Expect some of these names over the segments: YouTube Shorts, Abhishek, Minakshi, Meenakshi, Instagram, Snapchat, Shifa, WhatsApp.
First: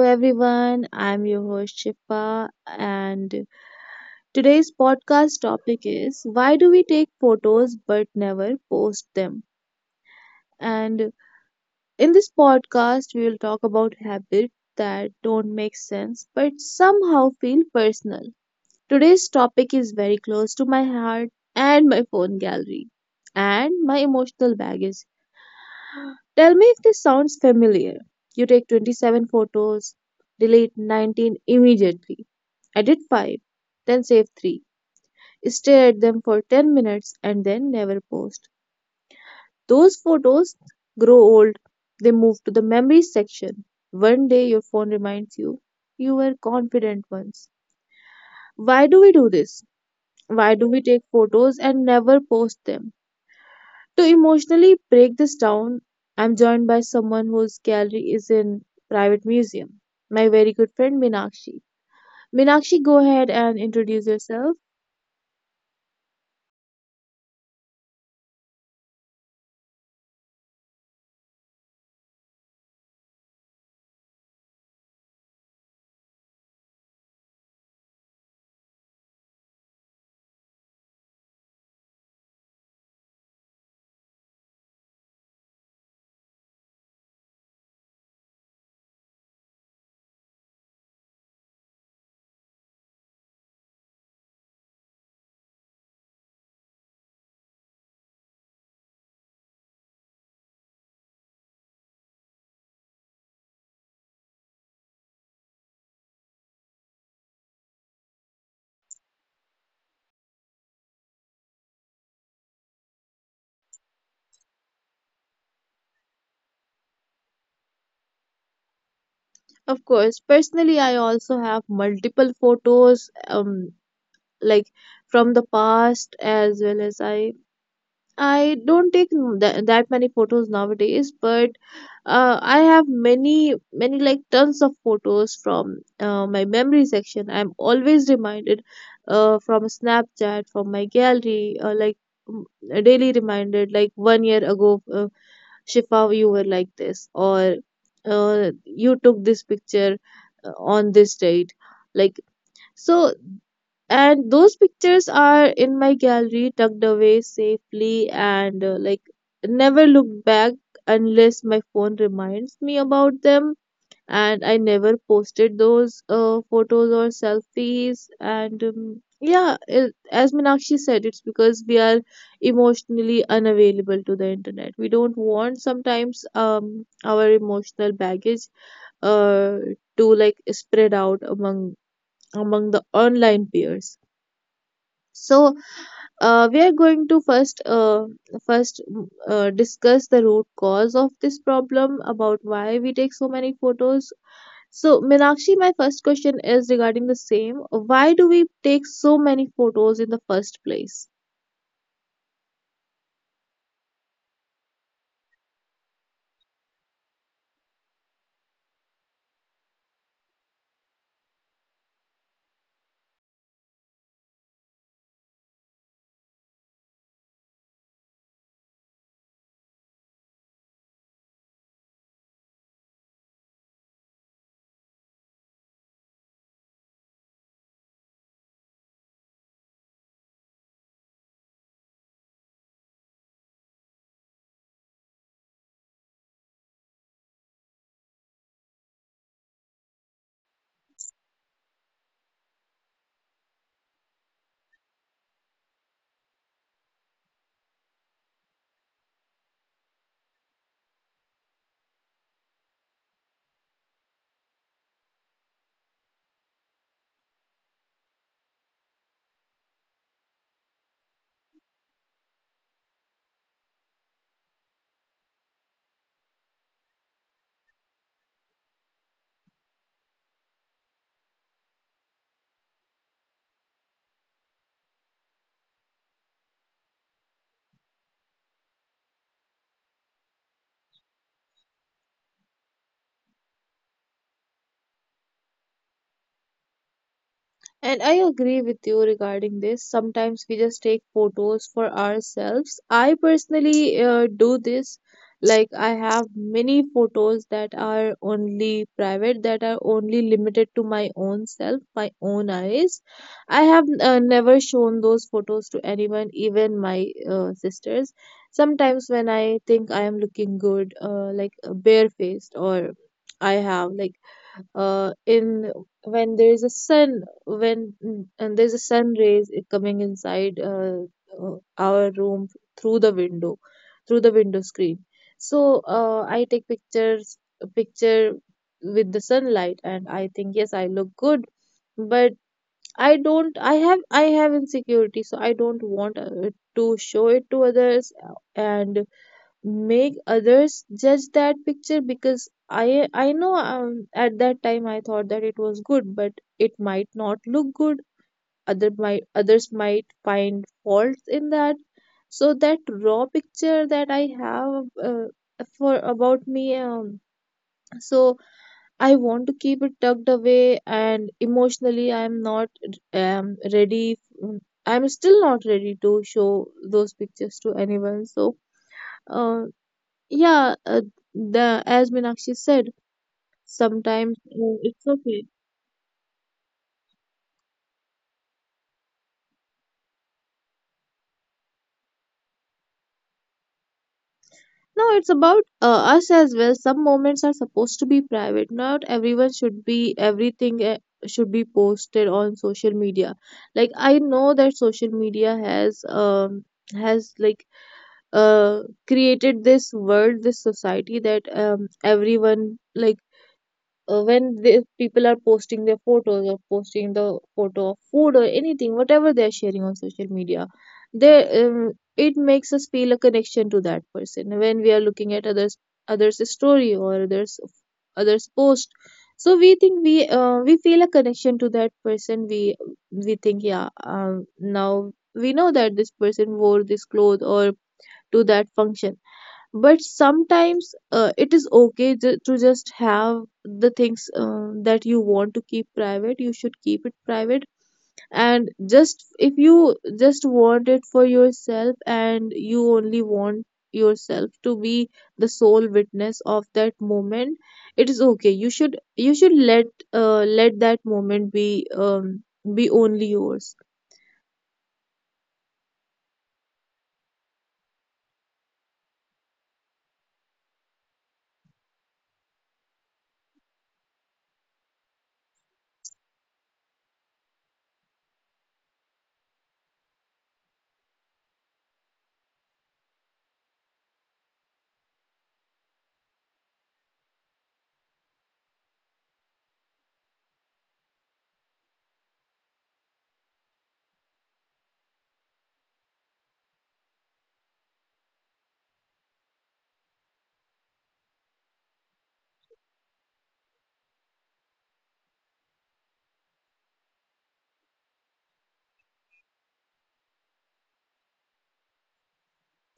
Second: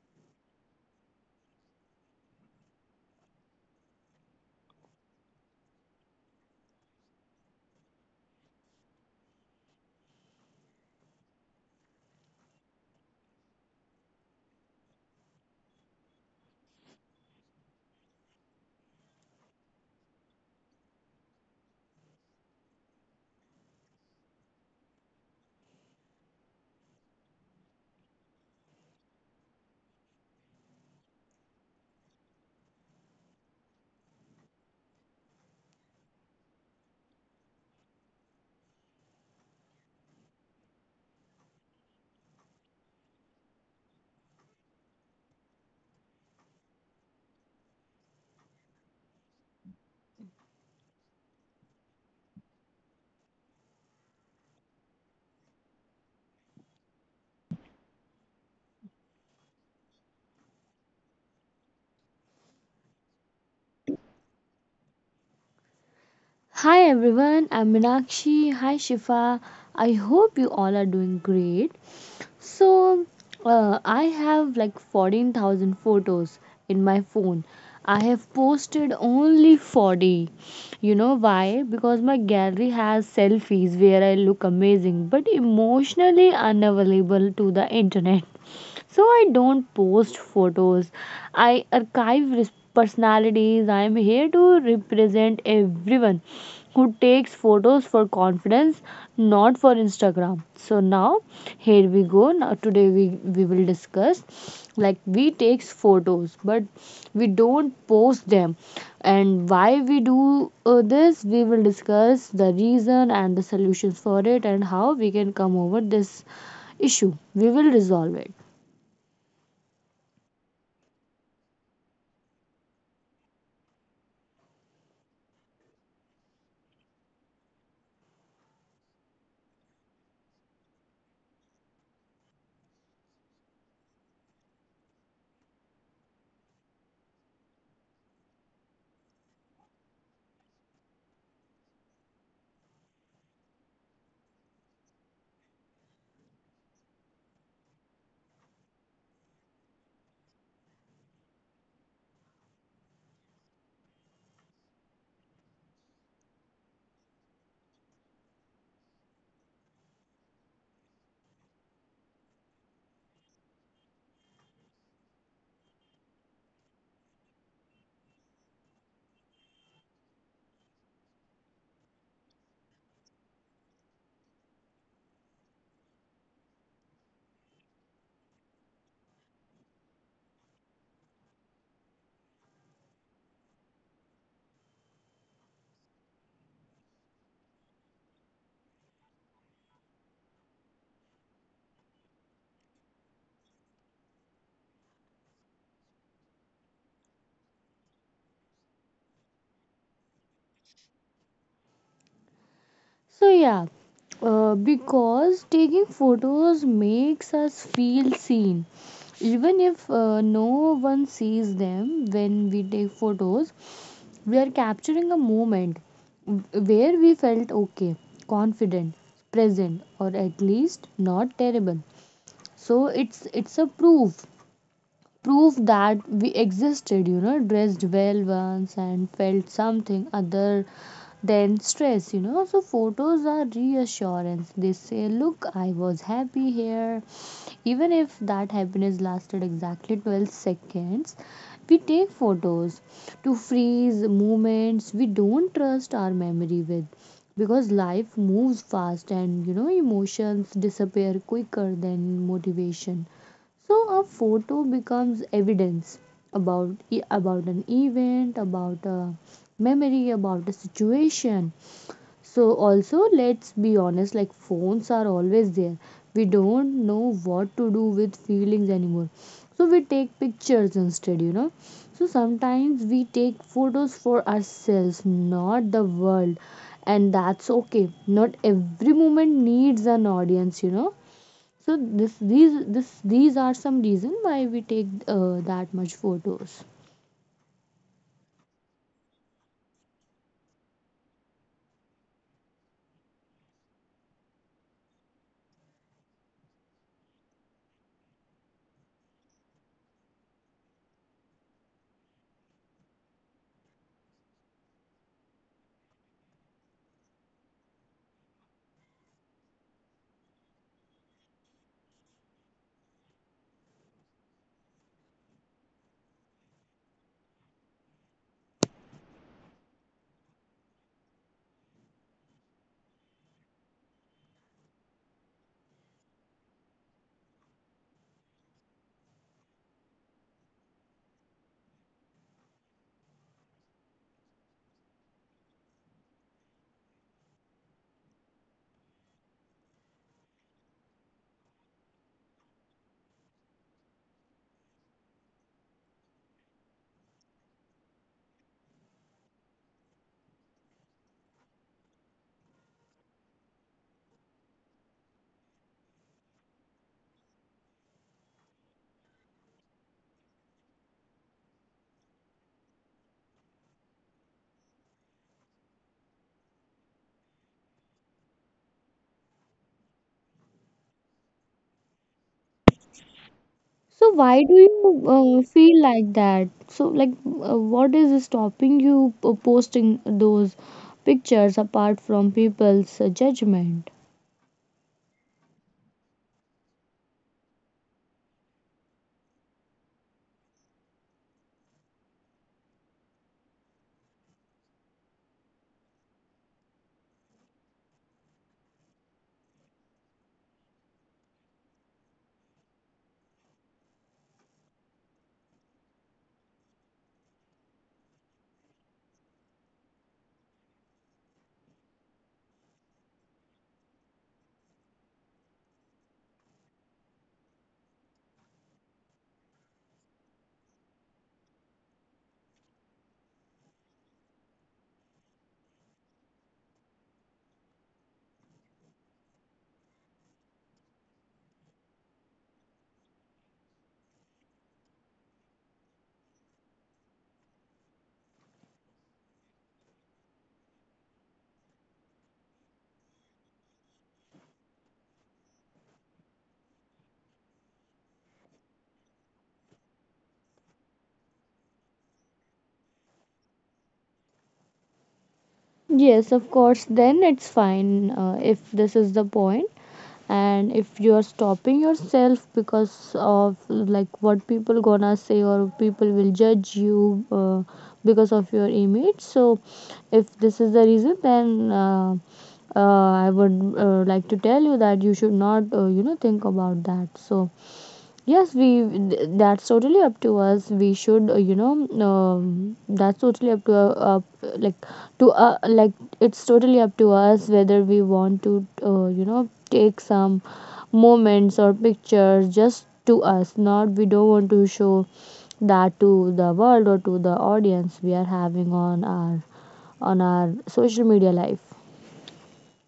everyone, I'm your host Shifa and today's podcast topic is why do we take photos but never post them? And in this podcast we will talk about habits that don't make sense but somehow feel personal. Today's topic is very close to my heart and my phone gallery and my emotional baggage. Tell me if this sounds familiar. You take 27 photos, delete 19 immediately, edit 5, then save 3, stare at them for 10 minutes, and then never post. Those photos grow old, they move to the memories section. One day your phone reminds you, you were confident once. Why do we do this? Why do we take photos and never post them? To emotionally break this down, I'm joined by someone whose gallery is in private museum, my very good friend Minakshi. Minakshi, go ahead and introduce yourself. Hi everyone, I'm Meenakshi. Hi Shifa. I hope you all are doing great. So, I have like 14,000 photos in my phone. I have posted only 40. You know why? Because my gallery has selfies where I look amazing but emotionally unavailable to the internet. So I don't post photos. Personalities. I'm here to represent everyone who takes photos for confidence, not for Instagram. So now here we go. Now today we will discuss like we takes photos but we don't post them and why we do this. We will discuss the reason and the solutions for it and how we can come over this issue. We will resolve it. Of course, personally, I also have multiple photos, like from the past as well as I don't take that many photos nowadays, but I have many, many like tons of photos from my memory section. I'm always reminded from Snapchat, from my gallery, mm, daily reminded, like one year ago, Shifa, you were like this, or you took this picture on this date. Like, so and those pictures are in my gallery tucked away safely and like never look back unless my phone reminds me about them, and I never posted those photos or selfies. And yeah, it, as Minakshi said, it's because we are emotionally unavailable to the internet. We don't want sometimes our emotional baggage uh to like spread out among the online peers. So we are going to first discuss the root cause of this problem about why we take so many photos. So, Meenakshi, my first question is regarding the same. Why do we take so many photos in the first place? So yeah, because taking photos makes us feel seen. Even if no one sees them, when we take photos, we are capturing a moment where we felt okay, confident, present, or at least not terrible. So it's a proof that we existed, you know, dressed well once and felt something other than stress, you know. So photos are reassurance. They say, look, I was happy here, even if that happiness lasted exactly 12 seconds. We take photos to freeze moments we don't trust our memory with, because life moves fast, and you know, emotions disappear quicker than motivation. So a photo becomes evidence about about an event, about a memory, about a situation. So also, let's be honest, like phones are always there. We don't know what to do with feelings anymore. So we take pictures instead, you know. So sometimes we take photos for ourselves, not the world. And that's okay. Not every moment needs an audience, you know. So this these are some reason why we take that much photos. And I agree with you regarding this. Sometimes we just take photos for ourselves. I personally do this. Like, I have many photos that are only private, that are only limited to my own self, my own eyes. I have never shown those photos to anyone, even my sisters. Sometimes when I think I am looking good, like barefaced, or I have like in when there is a sun, and there's a sun rays coming inside, our room through the window, through the window screen. So I take pictures a picture with the sunlight and I think yes I look good, but I don't I have insecurity, so I don't want to show it to others, and make others judge that picture, because I know, at that time I thought that it was good, but it might not look good, others might find faults in that. So that raw picture that I have, uh, for about me, so I want to keep it tucked away, and emotionally I am not, ready, mm, I'm still not ready to show those pictures to anyone. So uh, yeah the as Minakshi said, So why sometimes do you it's okay. feel like that? So like what is stopping you posting those pictures apart from people's judgment? No, it's about us as well. Some moments are supposed to be private. Not everyone should be, everything, should be posted on social media. Like, I know that social media has like created this world, this society, that everyone, like when the people are posting their photos, or posting the photo of food or anything, whatever they are sharing on social media, they it makes us feel a connection to that person. When we are looking at others' story or others' post, so we think we feel a connection to that person. We think yeah, now we know that this person wore this cloth or to that function. But sometimes it is okay to just have the things, that you want to keep private, you should keep it private. And just if you just want it for yourself, and you only want yourself to be the sole witness of that moment, it is okay, you should, you should let let that moment be only yours. Yes, of course, then it's fine if this is the point. And if you are stopping yourself because of like what people gonna say or people will judge you because of your image, so if this is the reason, then I would like to tell you that you should not, you know, think about that. So yes, we, that's totally up to us. We should, you know, that's totally up to up like to like it's totally up to us whether we want to, you know, take some moments or pictures just to us. Not, we don't want to show that to the world or to the audience we are having on our social media life.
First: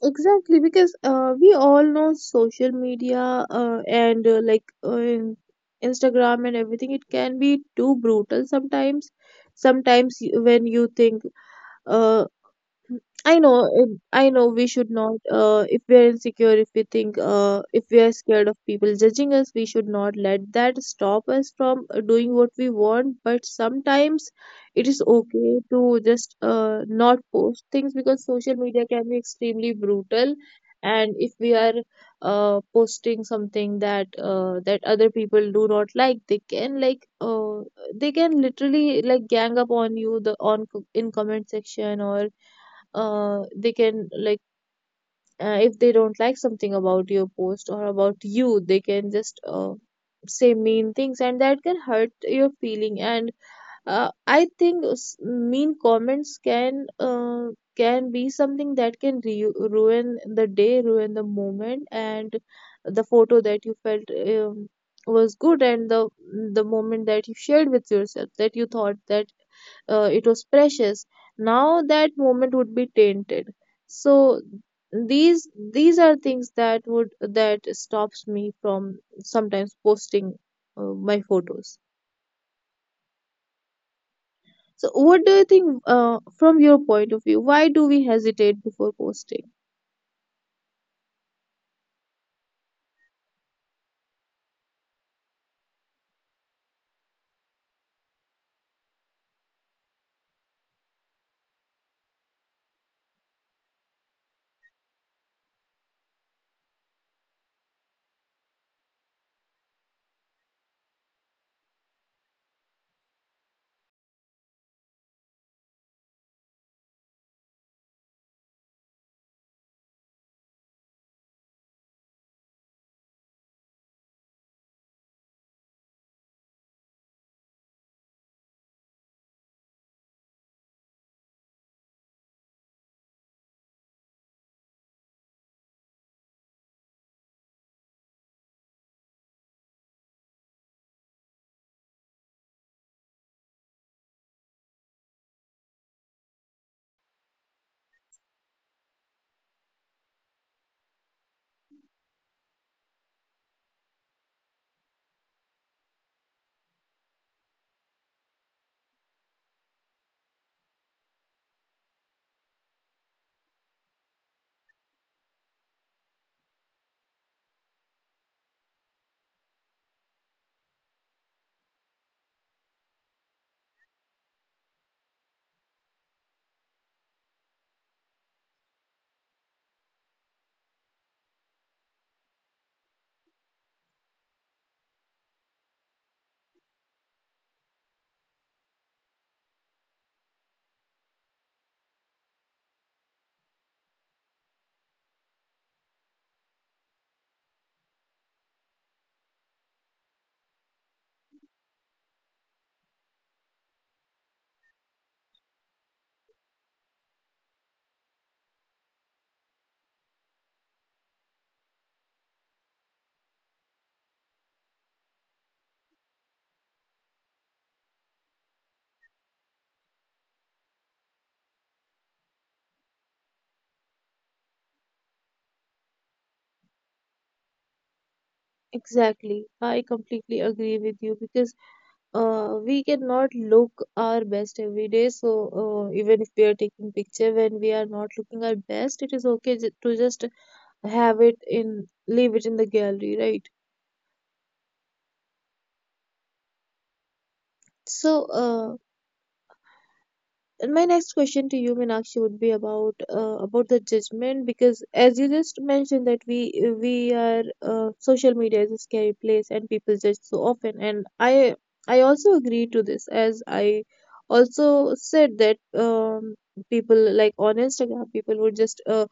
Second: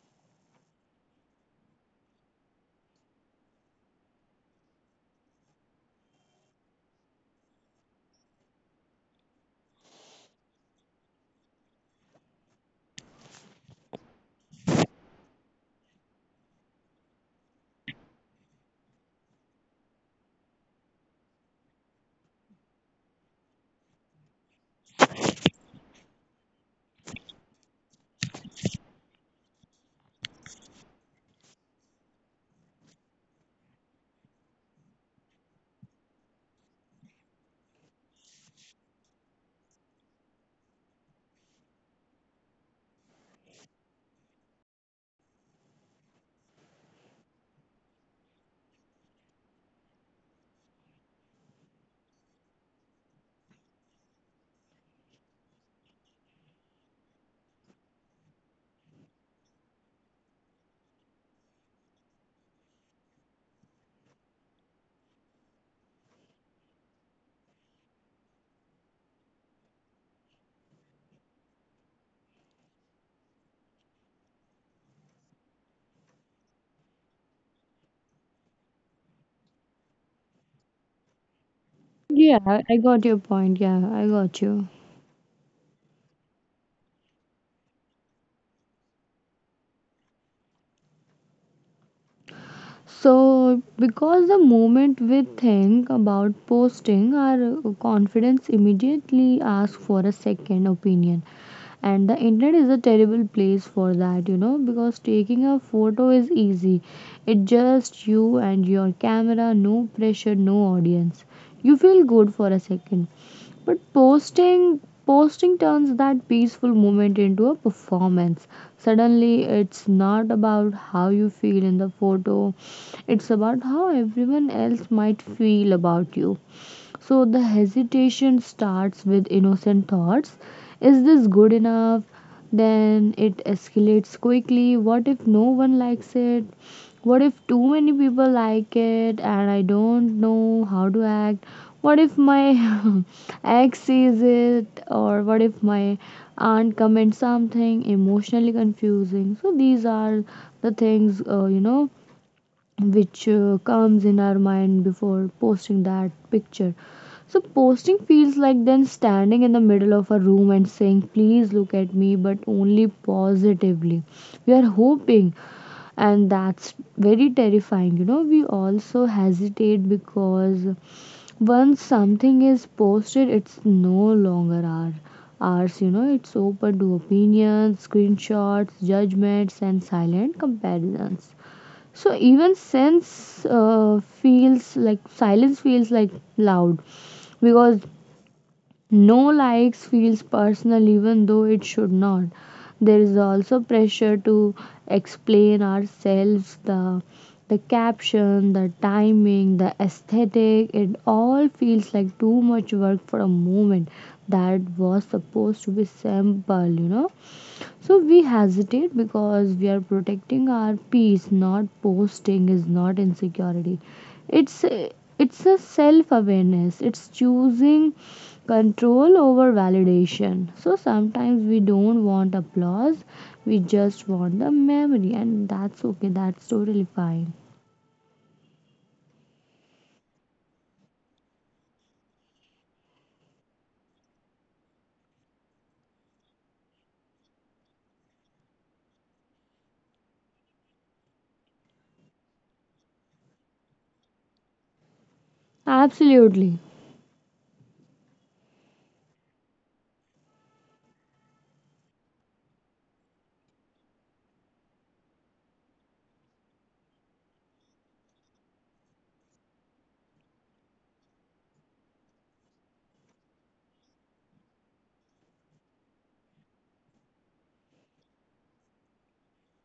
Exactly, because we all know social media, uh, and uh, like uh, in- Instagram and everything, it can be too brutal sometimes. Sometimes when you think, uh, I know, I know we should not, if we are insecure, if we think, if we are scared of people judging us, we should not let that stop us from doing what we want. But sometimes it is okay to just not post things, because social media can be extremely brutal. And if we are posting something that other people do not like, they can like, they can literally like gang up on you, the on in comment section, or they can like, if they don't like something about your post or about you, they can just say mean things, and that can hurt your feeling. And mean comments can, can be something that can ruin the day, ruin the moment. And the photo that you felt, was good, and the moment that you shared with yourself, that you thought that it was precious, now that moment would be tainted. So these these are things that stops me from sometimes posting my photos. Yeah, I got your point. Yeah, I got you. So, what do you think, from your point of view? Why do we hesitate before posting? So because the moment we think about posting, our confidence immediately asks for a second opinion. And the internet is a terrible place for that, you know, because taking a photo is easy. It's just you and your camera, no pressure, no audience. You feel good for a second. But posting turns that peaceful moment into a performance. Suddenly it's not about how you feel in the photo, it's about how everyone else might feel about you. So the hesitation starts with innocent thoughts. Is this good enough? Then it escalates quickly. What if no one likes it? What if too many people like it and I don't know how to act? What if my ex sees it? Or what if my aunt comments something emotionally confusing? So these are the things, you know, which comes in our mind before posting that picture. So posting feels like then standing in the middle of a room and saying, "Please look at me, but only positively." We are hoping, and that's very terrifying. You know, we also hesitate because once something is posted, it's no longer ours. You know, it's open to opinions, screenshots, judgments, and silent comparisons. So even sense feels like silence feels like loud, because no likes feels personal, even though it should not. There is also pressure to explain ourselves: the caption, the timing, the aesthetic. It all feels like too much work for a moment that was supposed to be simple, you know. So we hesitate because we are protecting our peace. Not posting is not insecurity. It's a- it's a self-awareness. It's choosing control over validation. So sometimes we don't want applause. We just want the memory, and that's okay. That's totally fine. Exactly. I completely agree with you because we cannot look our best every day. So, even if we are taking picture when we are not looking our best, it is okay to just leave it in the gallery, right? Absolutely. So, and my next question to you, Meenakshi, would be about the judgment, because as you just mentioned that we are, social media is a scary place and people judge so often, and I also agree to this, as I also said that, um, people like on Instagram, people would just, uh,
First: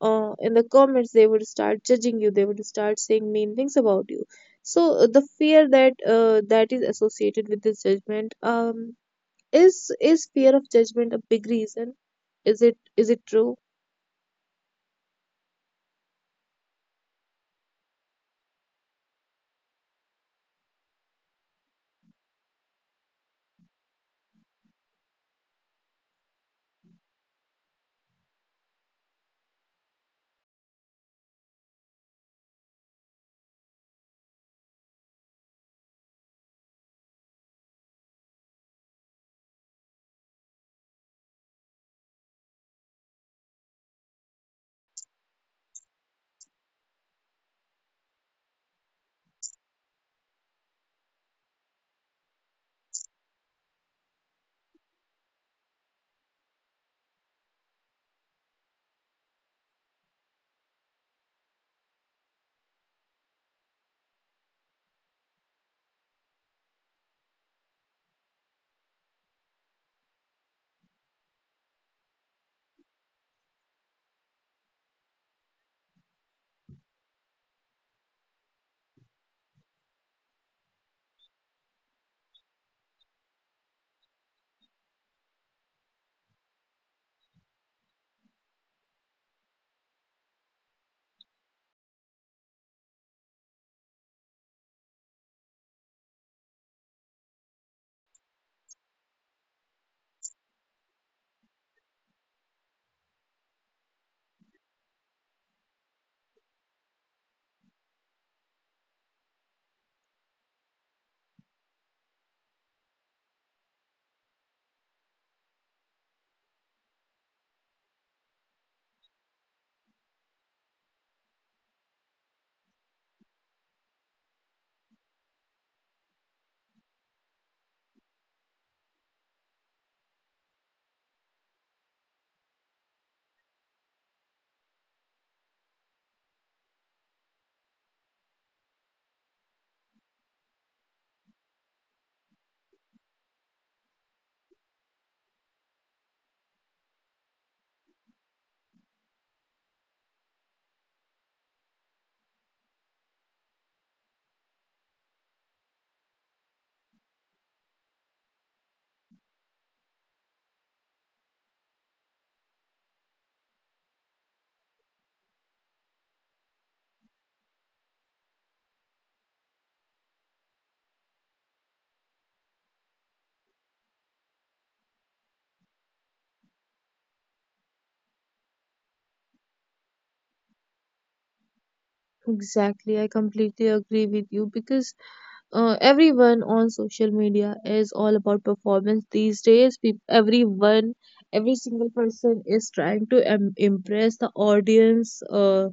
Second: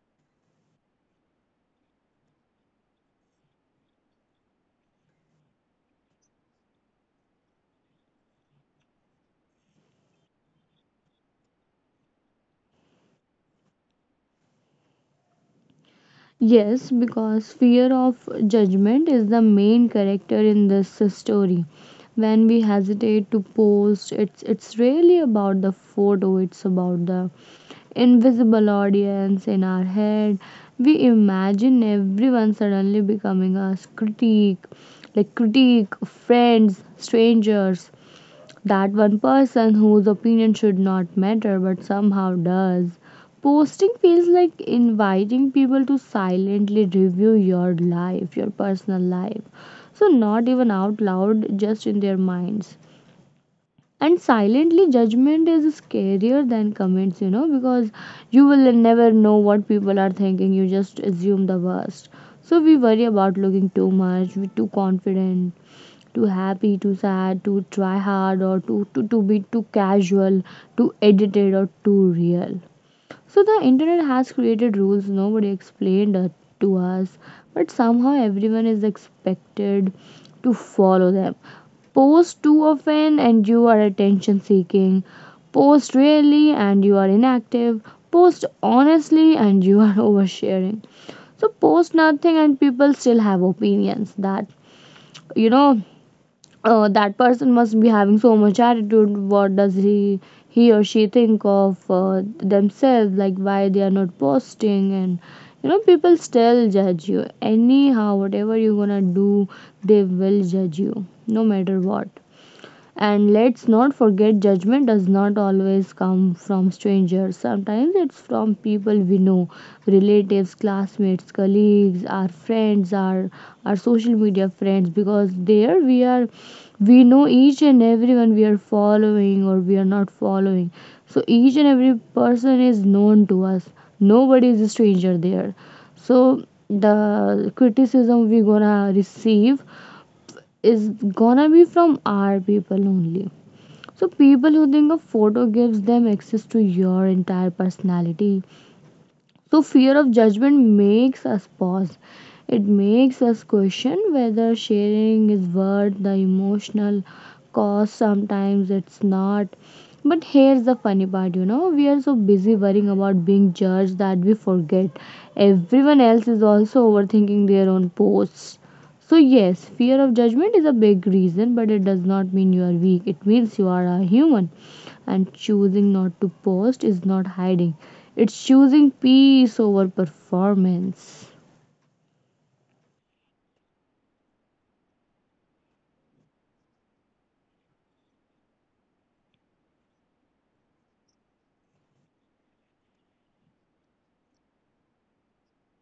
uh, in the comments, they would start judging you, they would start saying mean things about you. So the fear that is associated with this judgment, is fear of judgment a big reason? Is it true? Yes, because fear of judgment is the main character in this story. When we hesitate to post, it's really about the photo, it's about the invisible audience in our head. We imagine everyone suddenly becoming us critique, like critique, friends, strangers, that one person whose opinion should not matter but somehow does. Posting feels like inviting people to silently review your life, your personal life. So, not even out loud, just in their minds. And silently, judgment is scarier than comments, you know, because you will never know what people are thinking. You just assume the worst. So we worry about looking too much, we too confident, too happy, too sad, too try hard, or too casual, too edited, or too real. So the internet has created rules nobody explained, to us, but somehow everyone is expected to follow them. Post too often and you are attention seeking. Post rarely and you are inactive. Post honestly and you are oversharing. So post nothing and people still have opinions. That You know, that person must be having so much attitude. What does he or she think of themselves, like why they are not posting. And you know, people still judge you anyhow. Whatever you're gonna do, they will judge you no matter what. And let's not forget, judgment does not always come from strangers. Sometimes it's from people we know: relatives, classmates, colleagues, our friends, our social media friends. Because there we are, we know each and everyone we are following or we are not following. So each and every person is known to us. Nobody is a stranger there. So the criticism we gonna receive is gonna be from our people only. So people who think a photo gives them access to your entire personality. So fear of judgment makes us pause. It makes us question whether sharing is worth the emotional cost. Sometimes it's not. But here's the funny part, you know, we are so busy worrying about being judged that we forget everyone else is also overthinking their own posts. So yes, fear of judgment is a big reason, but it does not mean you are weak. It means you are a human, and choosing not to post is not hiding, it's choosing peace over performance. Exactly, I completely agree with you because everyone on social media is all about performance these days. Peop Everyone, every single person is trying to im impress the audience,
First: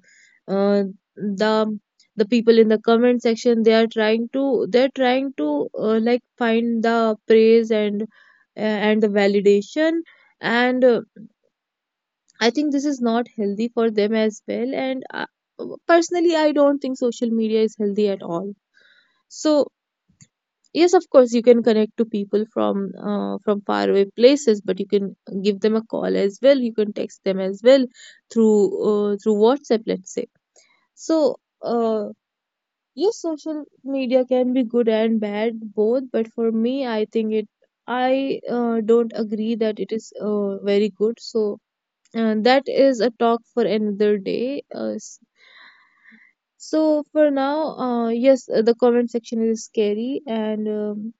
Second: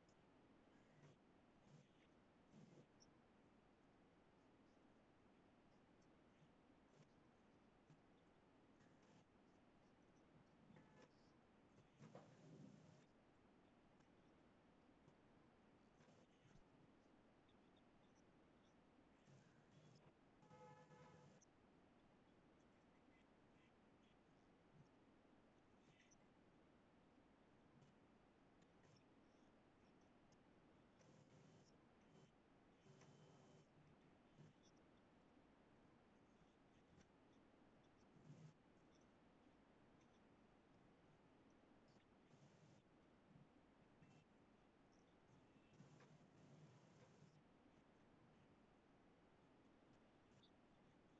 uh, the people in the comment section. They're trying to like find the praise and the validation. And I think this is not healthy for them as well. And personally, I don't think social media is healthy at all. So yes, of course, you can connect to people from faraway places, but you can give them a call as well. You can text them as well through through WhatsApp, let's say. So uh, yes, social media can be good and bad both. But for me, I think it. I don't agree that it is very good. So that is a talk for another day. So for now, yes, the comment section is scary, and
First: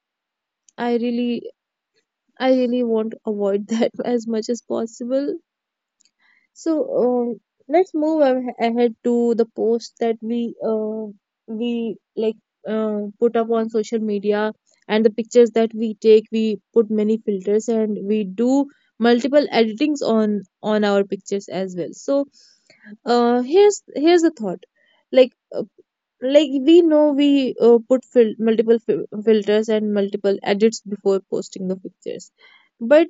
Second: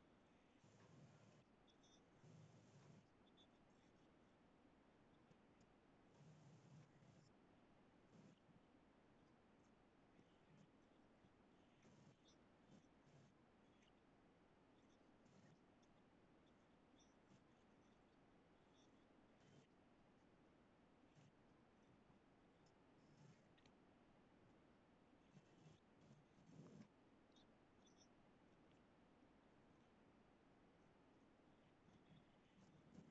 I really, I really want to avoid that as much as possible. So let's move ahead to the post that we like put up on social media, and the pictures that we take. We put many filters and we do multiple editings on our pictures as well. So here's the thought, like uh, like we know we put filters and multiple edits before posting the pictures. But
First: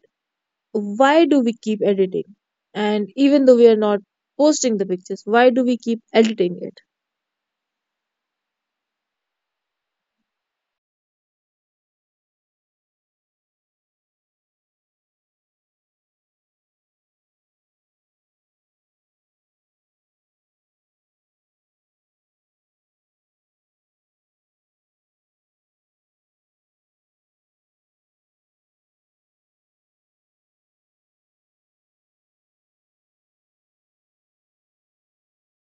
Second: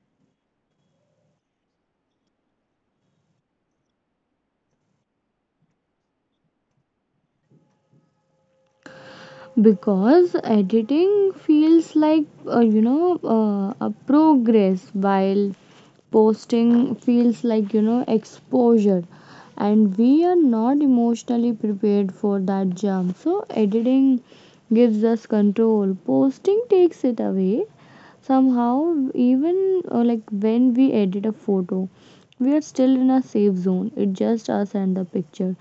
why do we keep editing, and even though we are not posting the pictures, why do we keep editing it? Because editing feels like, a progress, while posting feels like, you know, exposure. And we are not emotionally prepared for that jump. So editing gives us control, posting takes it away somehow. Even like when we edit a photo, we are still in a safe zone. It's just us and the picture.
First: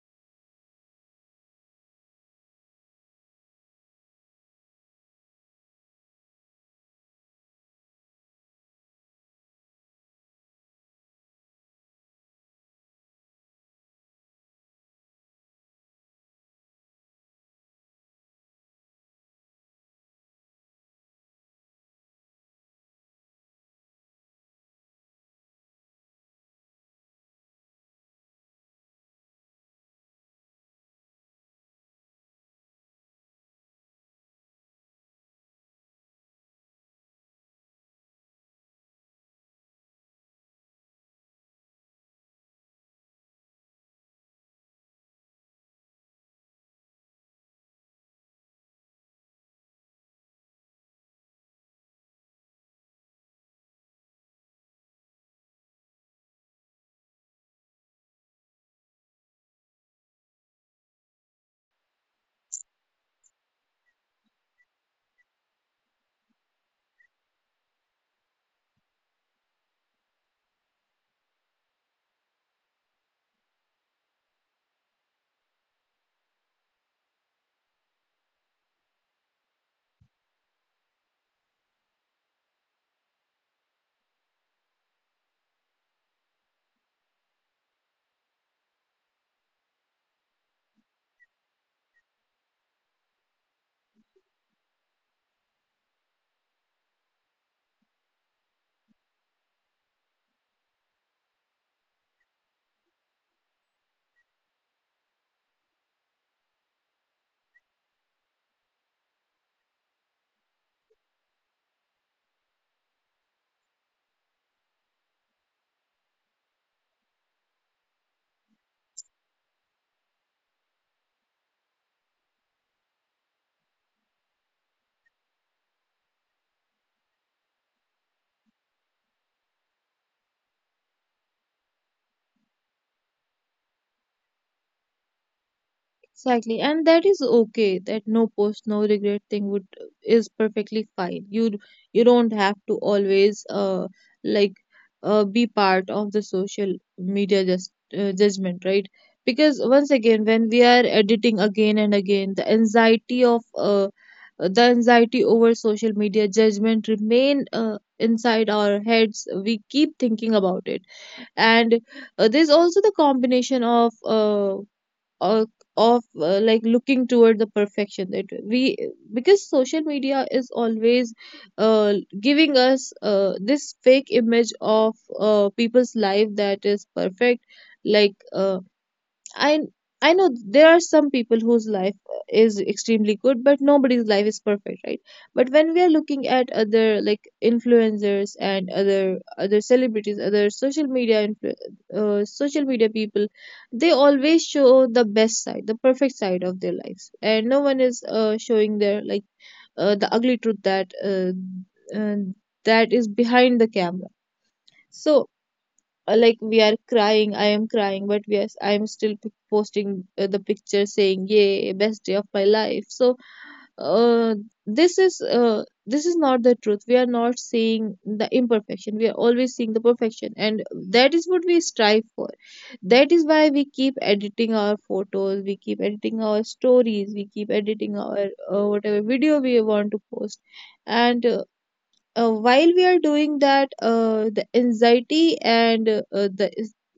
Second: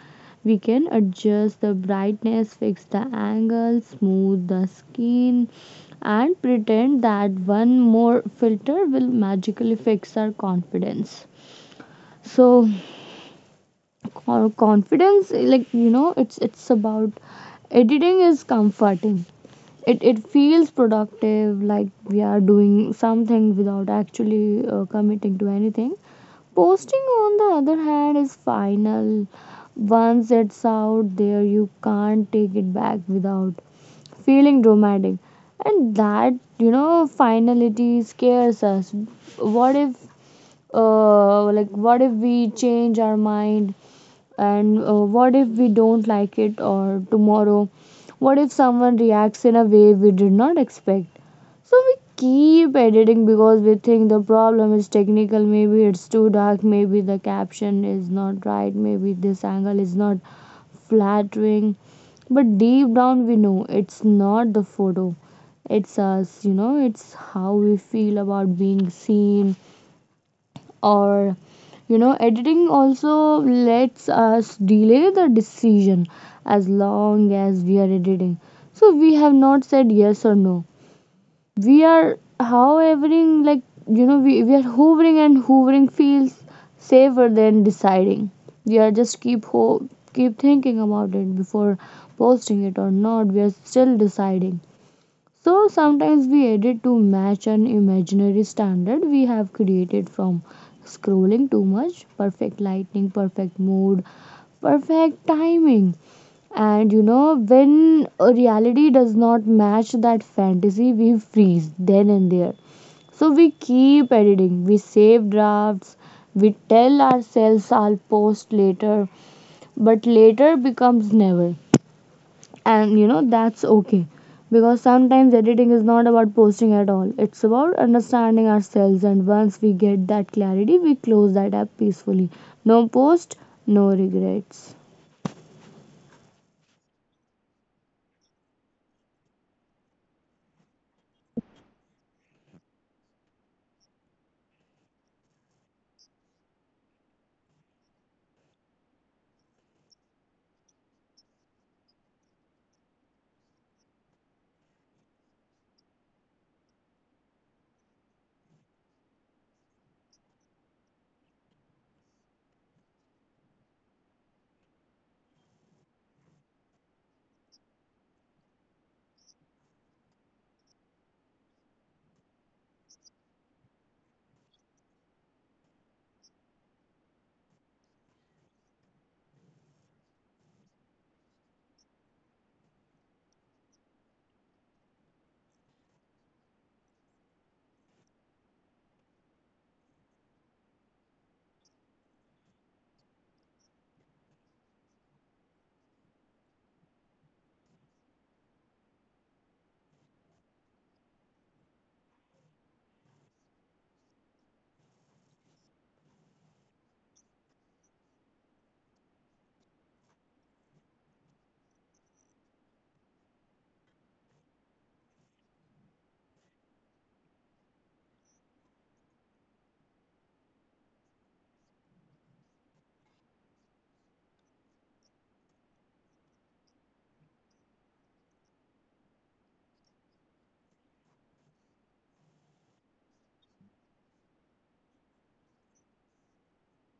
We can adjust the brightness, fix the angle, smooth the skin, and pretend that one more filter will magically fix our confidence. So, or confidence, like you know, it's about editing is comforting. It feels productive, like we are doing something without actually committing to anything. Posting, on the other hand, is final. Once it's out there, you can't take it back without feeling dramatic. And that, you know, finality scares us. What if, what if we change our mind, and what if we don't like it, or tomorrow, what if someone reacts in a way we did not expect. So we keep editing because we think the problem is technical. Maybe it's too dark, maybe the caption is not right, maybe this angle is not flattering. But deep down, we know it's not the photo, it's us, you know. It's how we feel about being seen. Or you know, editing also lets us delay the decision. As long as we are editing, so we have not said yes or no. We are however, like, you know, we are hovering, and hovering feels safer than deciding. We are just keep thinking about it before posting it or not. We are still deciding. So sometimes we edit to match an imaginary standard we have created from scrolling too much. Perfect lighting, perfect mood, perfect timing. And you know, when a reality does not match that fantasy, we freeze then and there. So we keep editing, we save drafts, we tell ourselves I'll post later, but later becomes never, and you know that's okay, because sometimes editing is not about posting at all. It's about understanding ourselves, and once we get that clarity, we close that app peacefully. No post, no regrets. Exactly, and that is okay. That no post, no regret thing would is perfectly fine. You don't have to always like be part of the social media just judgment, right? Because once again, when we are editing again and again, the anxiety over social media judgment remain inside our heads. We keep thinking about it, and there's also the combination uh, of like looking toward the perfection, that we, because social media is always uh, giving us, this fake image of people's life that is perfect, like I I know there are some people whose life is extremely good, but nobody's life is perfect, right? But when we are looking at other like influencers and other celebrities, other social media social media people, they always show the best side, the perfect side of their lives, and no one is showing their like the ugly truth uh, that is behind the camera. So like we are crying. I am crying, but yes, I am still posting the picture saying, "Yay, best day of my life." So uh, this is not the truth. We are not seeing the imperfection. We are always seeing the perfection, and that is what we strive for. That is why we keep editing our photos, we keep editing our stories, we keep editing our whatever video we want to post. And while we are doing that, the anxiety and uh, the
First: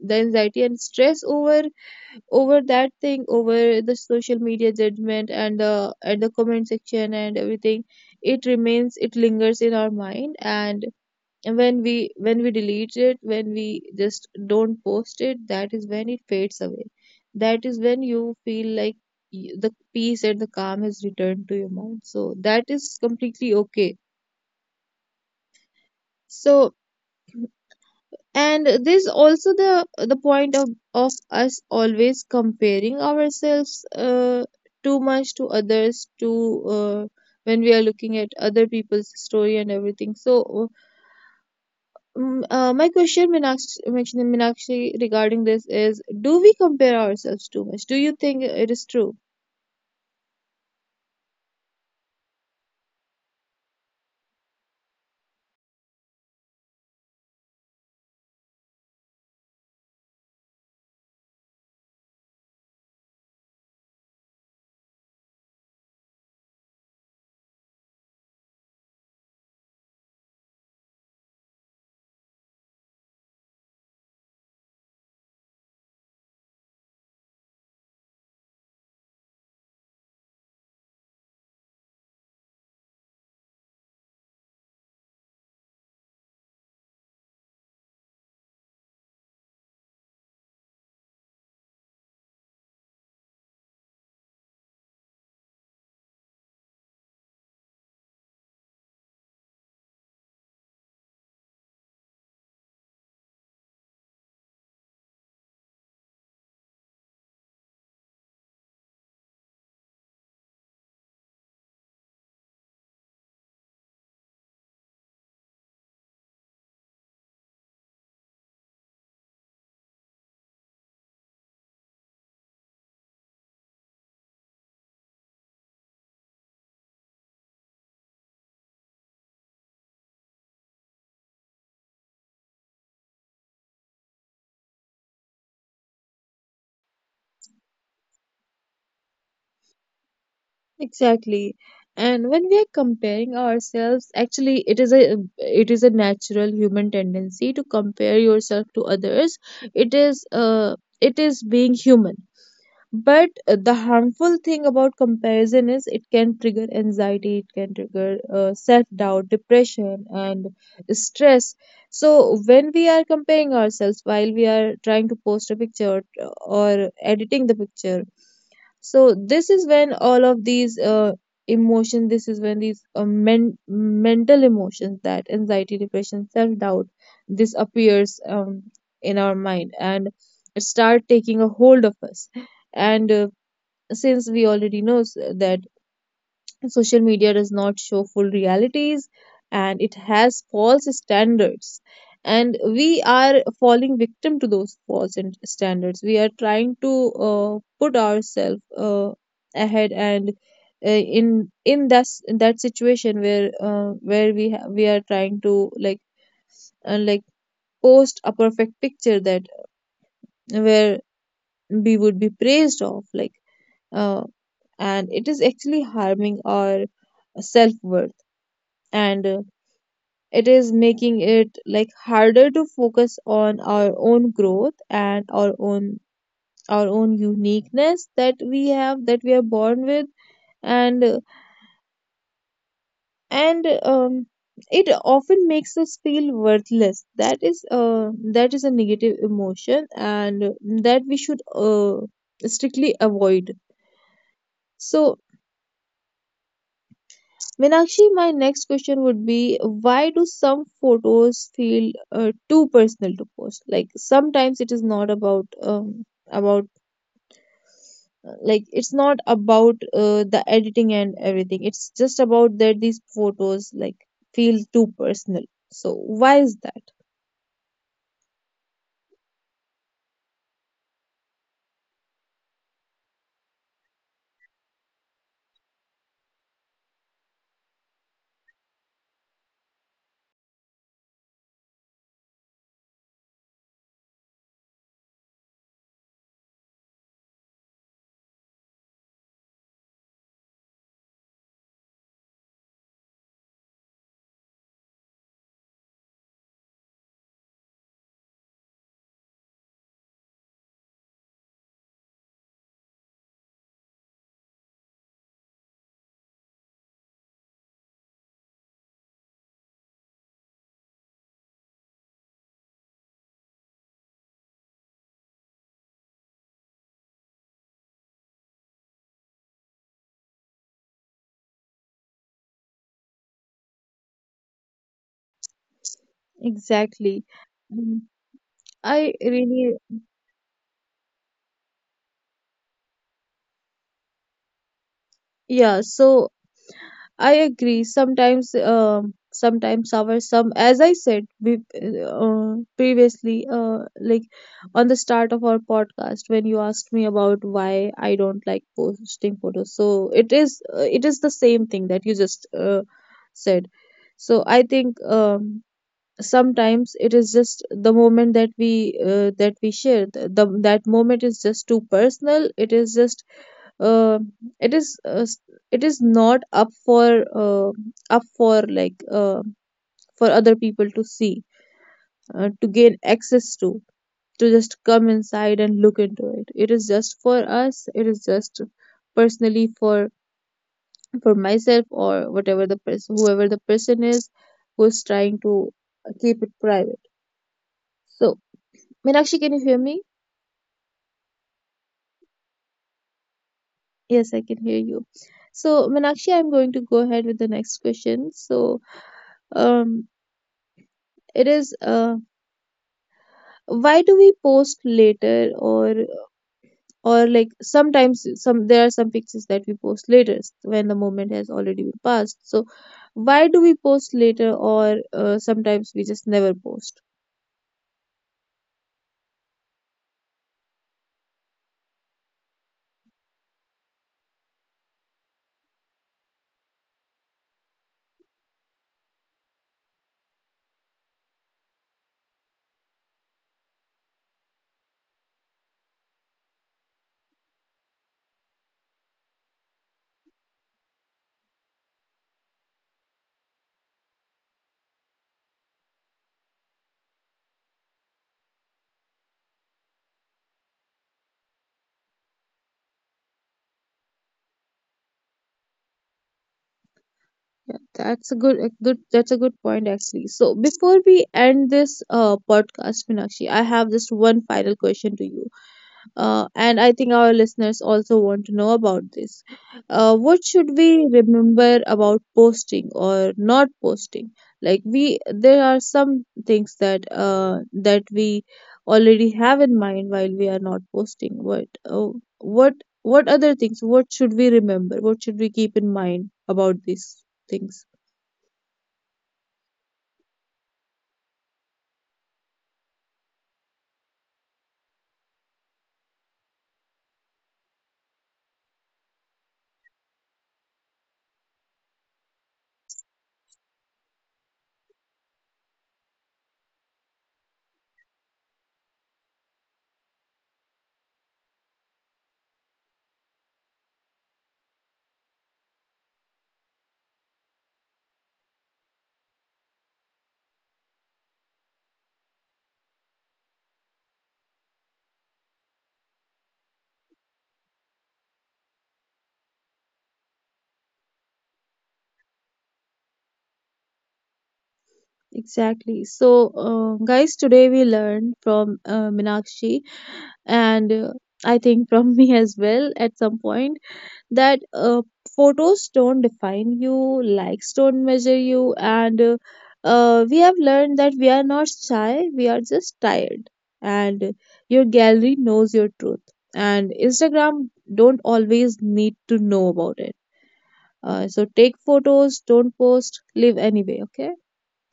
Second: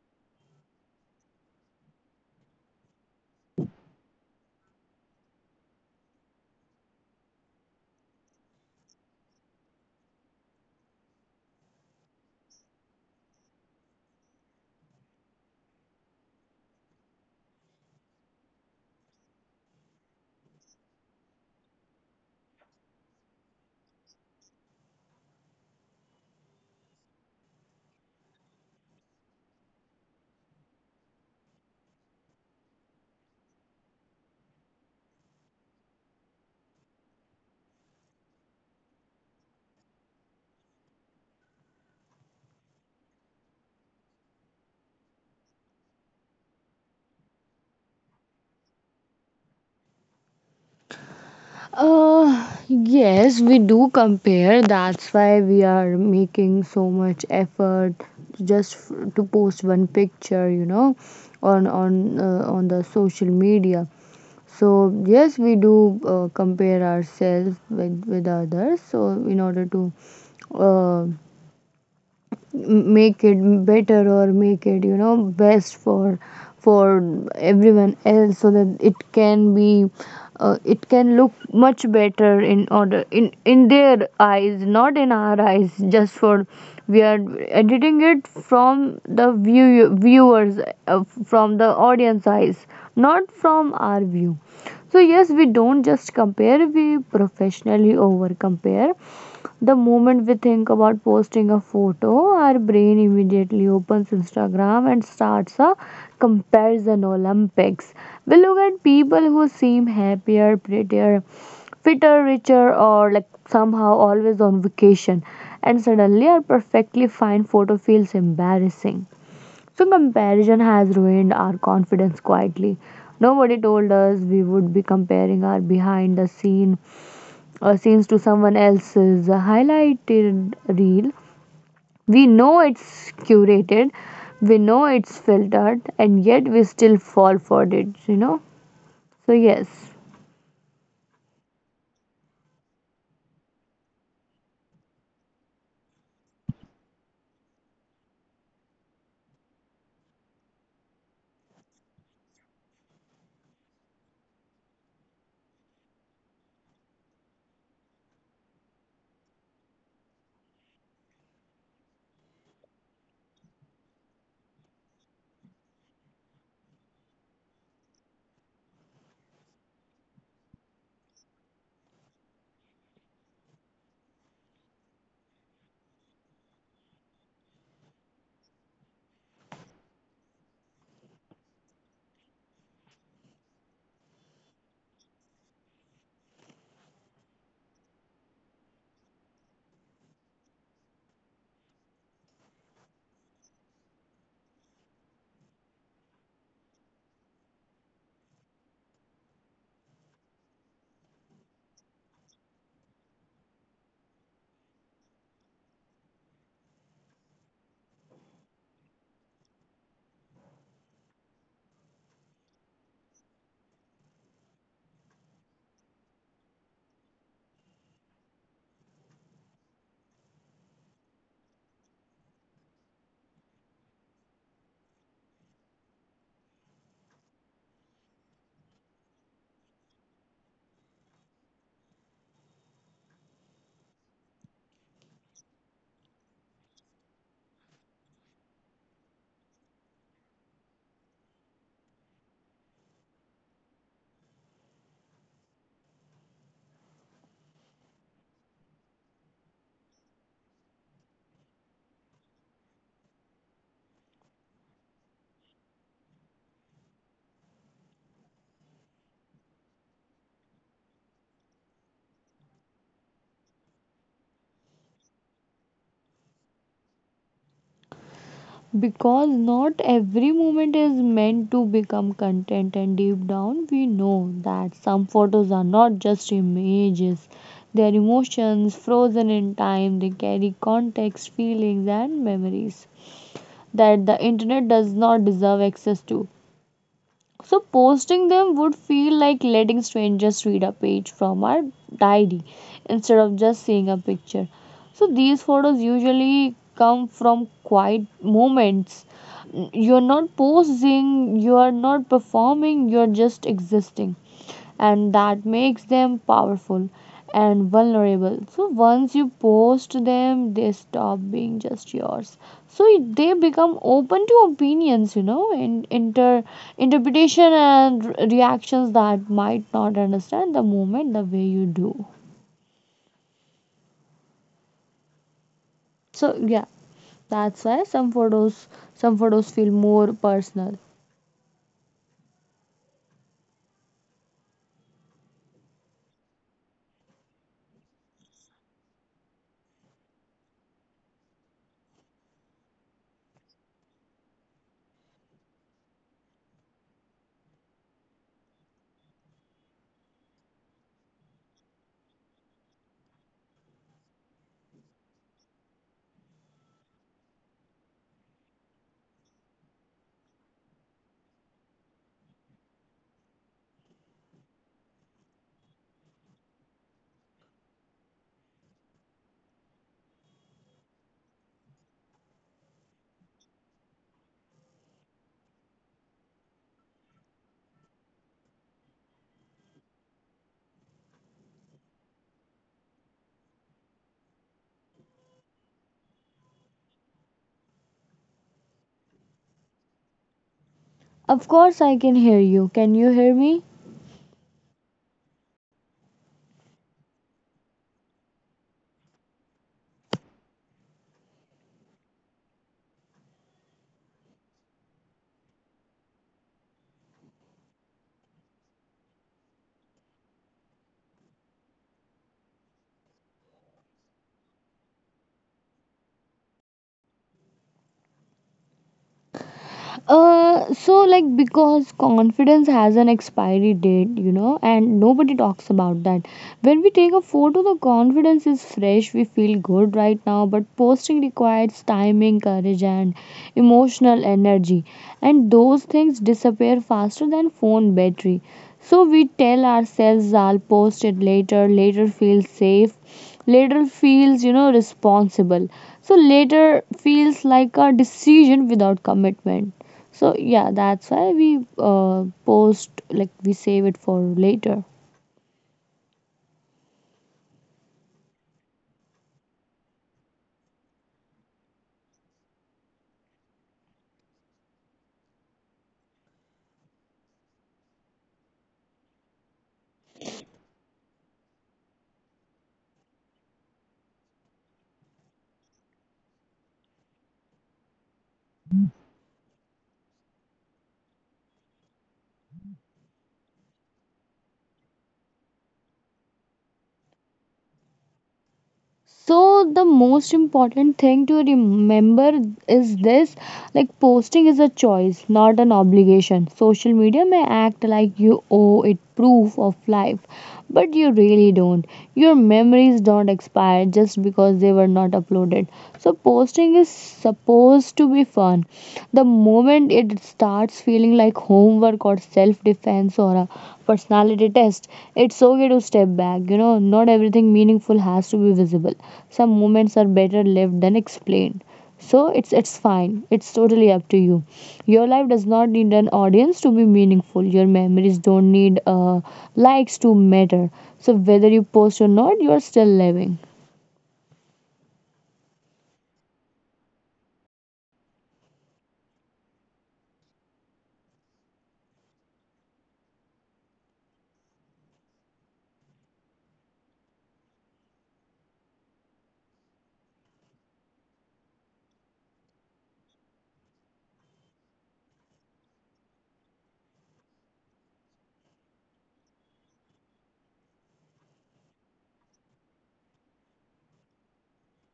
the anxiety and stress over over that thing, over the social media judgment and the comment section and everything, it remains, it lingers in our mind. And when we delete it, when we just don't post it, that is when it fades away. That is when you feel like the peace and the calm has returned to your mind, so that is completely okay. So, and there's also the point of us always comparing ourselves too much to others, to uh, when we are looking at other people's story and everything. So, my question, Meenakshi, regarding this is: do we compare ourselves too much? Do you think it is true? Yes, we do compare. That's why we are making so much effort to just to post one picture, you know, on on the social media. So yes, we do compare ourselves with others. So in order to uh, make it better, or make it, you know, best for for everyone else, so that it can be it can look much better in order, in their eyes, not in our eyes. Just for, we are editing it from the viewers, uh, from the audience eyes, not from our view. So yes, we don't just compare, we professionally over compare. The moment we think about posting a photo, our brain immediately opens Instagram and starts a comparison Olympics. We look at people who seem happier, prettier, fitter, richer, or like somehow always on vacation, and suddenly our perfectly fine photo feels embarrassing. So, comparison has ruined our confidence quietly. Nobody told us we would be comparing our behind the scene or scenes to someone else's highlighted reel. We know it's curated, we know it's filtered, and yet we still fall for it, you know? So, yes, Exactly. And when we are comparing ourselves, actually it is a natural human tendency to compare yourself to others. It is being human. But the harmful thing about comparison is it can trigger anxiety, it can trigger self doubt, depression, and stress. So, when we are comparing ourselves while we are trying to post a picture or editing the picture, so this is when all of these emotion this is when these mental emotions, that anxiety, depression, self doubt, this appears in our mind, and it start taking a hold of us. And since we already know that social media does not show full realities and it has false standards, and we are falling victim to those standards. We are trying to put ourselves ahead, and in that situation where we are trying to like and like post a perfect picture that, where we would be praised of, uh, and it is actually harming our self worth, and it is making it like harder to focus on our own growth and our own uniqueness that we have, that we are born with, and uh, and it often makes us feel worthless. That is that is a negative emotion, and that we should strictly avoid. So, Meenakshi, my next question would be: why do some photos feel too personal to post? Like sometimes it is not about about like it's not about the editing and everything. It's just about that these photos like feel too personal. So why is that? because not every moment is meant to become content, and deep down, we know that some photos are not just images. They are emotions frozen in time. They carry context, feelings, and memories that the internet does not deserve access to. So posting them would feel like letting strangers read a page from our diary instead of just seeing a picture. So these photos usually come from quiet moments. You're not posing, you are not performing, you're just existing, and that makes them powerful and vulnerable. So once you post them, they stop being just yours. So they become open to opinions, you know, and interpretation and reactions that might not understand the moment the way you do. So yeah, Exactly. that's why Um, some photos, I some photos really feel more personal. yeah. So I agree. Sometimes, sometimes as I said, previously, like on the start of our podcast, when you asked me about why I don't like posting photos, so it is the same thing that you just said. So I think, sometimes it is just the moment that we share, the that moment is just too personal. It is just uh, it is uh, s- it is not up for uh, up for for other people to see, to gain access to just come inside and look into it. It is just for us, it is just personally for myself, or whatever the person, whoever the person is who's trying to keep it private. So, Meenakshi, can you hear me? Of course I can hear you. Can you hear me? Yes, I can hear you. So, Meenakshi, I'm going to go ahead with the next question. So, um it is, why do we post later, or like sometimes some there are some pictures that we post later when the moment has already been passed? So why do we post later, or sometimes we just never post? So, like, because confidence has an expiry date, you know, and nobody talks about that. When we take a photo, the confidence is fresh. We feel good right now, but posting requires timing, courage, and emotional energy, and those things disappear faster than phone battery. So we tell ourselves I'll post it later. Later feels safe, later feels, you know, responsible. So later feels like a decision without commitment. So yeah, that's why we post, like, we save it for later. Yeah, that's a good that's a good point actually. So before we end this podcast, Minakshi, I have just one final question to you. And I think our listeners also want to know about this. What should we remember about posting or not posting? Like we, there are some things that that we already have in mind while we are not posting. What, what other things? What should we remember? What should we keep in mind about these things? So the most important thing to remember is this: like, posting is a choice, not an obligation. Social media may act like you owe it proof of life, but you really don't. Your memories don't expire just because they were not uploaded. So posting is supposed to be fun. The moment it starts feeling like homework or self defense or a personality test, it's okay to step back. You know, not everything meaningful has to be visible. Some moments are better lived than explained. So it's fine. It's totally up to you. Your life does not need an audience to be meaningful. Your memories don't need likes to matter. So whether you post or not, you're still living. Exactly. So, guys, today we learned from Minakshi and I think from me as well at some point, that photos don't define you, likes don't measure you, and we have learned that we are not shy, we are just tired, and your gallery knows your truth, and Instagram don't always need to know about it. So take photos, don't post, live anyway, okay?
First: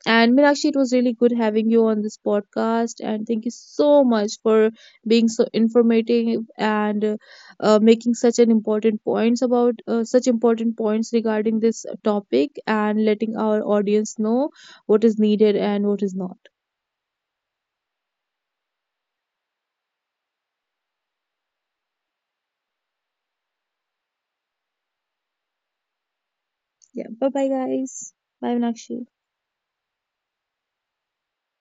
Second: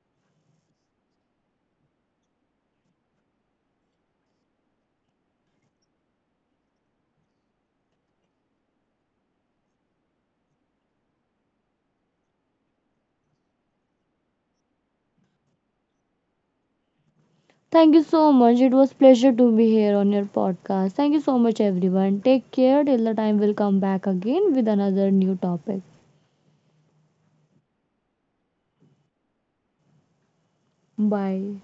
And Meenakshi, it was really good having you on this podcast. And thank you so much for being so informative and making such an important points about such important points regarding this topic, and letting our audience know what is needed and what is not. Thank you so much. It was pleasure to be here on your podcast. Thank you so much everyone. Take care till the time we'll come back again with another new topic. Yeah. Bye bye, guys. Bye, Meenakshi. Bye.